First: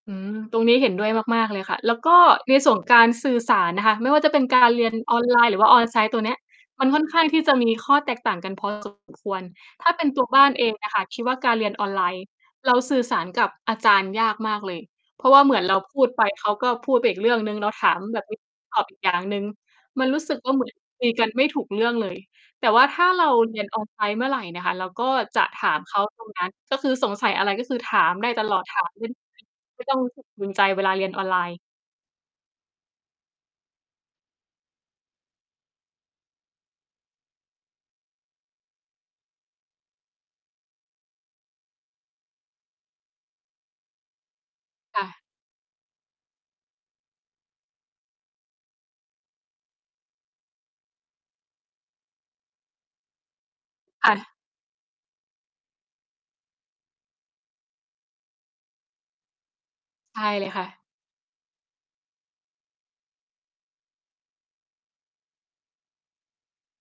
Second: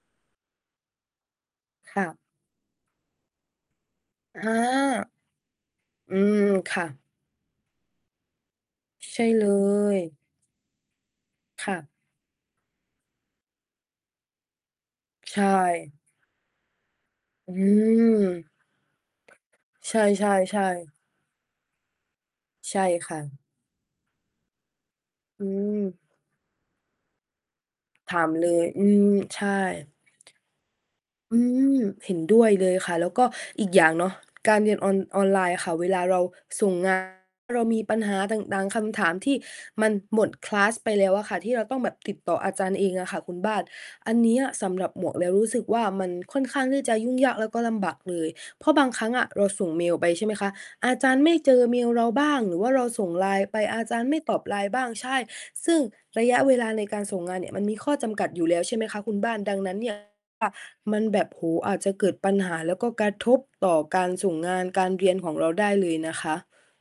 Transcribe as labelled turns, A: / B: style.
A: อืม ตรงนี้เห็นด้วยมาก ๆ เลยค่ะ แล้
B: ค
A: ว
B: ่
A: ก็
B: ะ
A: ในส่วนการสื่อสารนะคะ ไม่ว่าจะเป
B: อ
A: ็
B: า
A: นการเรียนออนไลน์ หรือว่า
B: อ
A: on-site
B: ื
A: ตัวนี้
B: ม ค
A: ม
B: ่
A: ั
B: ะ
A: นค่อนข้างที่จะมีข้อแตกต่างกัน พอสม
B: ใช
A: ค
B: ่
A: ว
B: เ
A: ร
B: ล
A: ถ้าเป็น
B: ย
A: ตัวบ้านเองอะค่ะ คิดว่าการเร
B: ค
A: ียน
B: ่
A: อ
B: ะ
A: อนไลน์ เราสื่อสารกับอาจารย์ยากมากเลย เพราะ
B: ใ
A: ว
B: ช
A: ่าเหมือนเรา
B: ่
A: พูดไปเขาก็พูดไปอีกเรื่องหน
B: อ
A: ึ
B: ื
A: ่ง เราถามแบบ นี้
B: ม
A: ตอบอีกอย่างหนึ่ง
B: ใช
A: มันรู้สึกว่า เหมื
B: ่
A: อน
B: ๆ ๆ
A: คุยกันไม่ถูกเรื่องเลย แต่
B: ใช
A: ว่
B: ่
A: าถ้า
B: ค่
A: เรา
B: ะ
A: เรียน on-site เมื่อไหร่นะคะ เราก็จ
B: อื
A: ะถามเ
B: อ
A: ขาตรงนั้น ก็คือสงสัยอะไรก็คือถา
B: ถ
A: มไ
B: า
A: ด้
B: ม
A: ต
B: เล
A: ลอด
B: ย
A: ถ
B: อ
A: า
B: ื
A: ม [unintelligible]
B: อ ใช่
A: ไม่ต้อง รู้สึก ภูมิใจเวลาเรียนออนไ
B: อื
A: ลน์
B: ม เห็นด้วยเลยค่ะ แล้วก็อีกอย่างเนาะ การเรียนออน ออนไลน์ค่ะ เวลาเราส่ง งาน เรามีปัญหาต่าง ๆ คำถามที่มันหมด คลาส ไปแล้วอะค่ะ ที่เราต้องแบบติดต่ออาจารย์เองอะค่ะคุณบ้าน อันนี้อะสำหรับ
A: ค
B: ห
A: ่
B: มวก
A: ะ
B: แล้วรู้สึกว่า มันค่อนข้างที่จะยุ่งยาก แล้วก็ลำบากเลย เพราะบางครั้งอะเราส่งเมลไป ใช่ไหมคะ อาจารย์ไม่เจอเมลเราบ้าง หรือว่าเราส่ง LINE ไป อาจารย
A: ค
B: ์ไ
A: ่
B: ม่
A: ะ
B: ตอบ LINE บ้าง ใช่ ซึ่งระยะเวลาในการส่งงานเนี่ยมันมีข้อจำกัดอยู่แล้ว ใช่ไหมคะ คุณบ้าน ดังนั้น เนี่ย
A: ใช่เล
B: ค่ะ
A: ยค่ะ
B: มันแบบ โอ้โฮ อาจจะเกิดปัญหา แล้วก็กระทบต่อการส่งงาน การเรียนของเราได้เลยนะคะ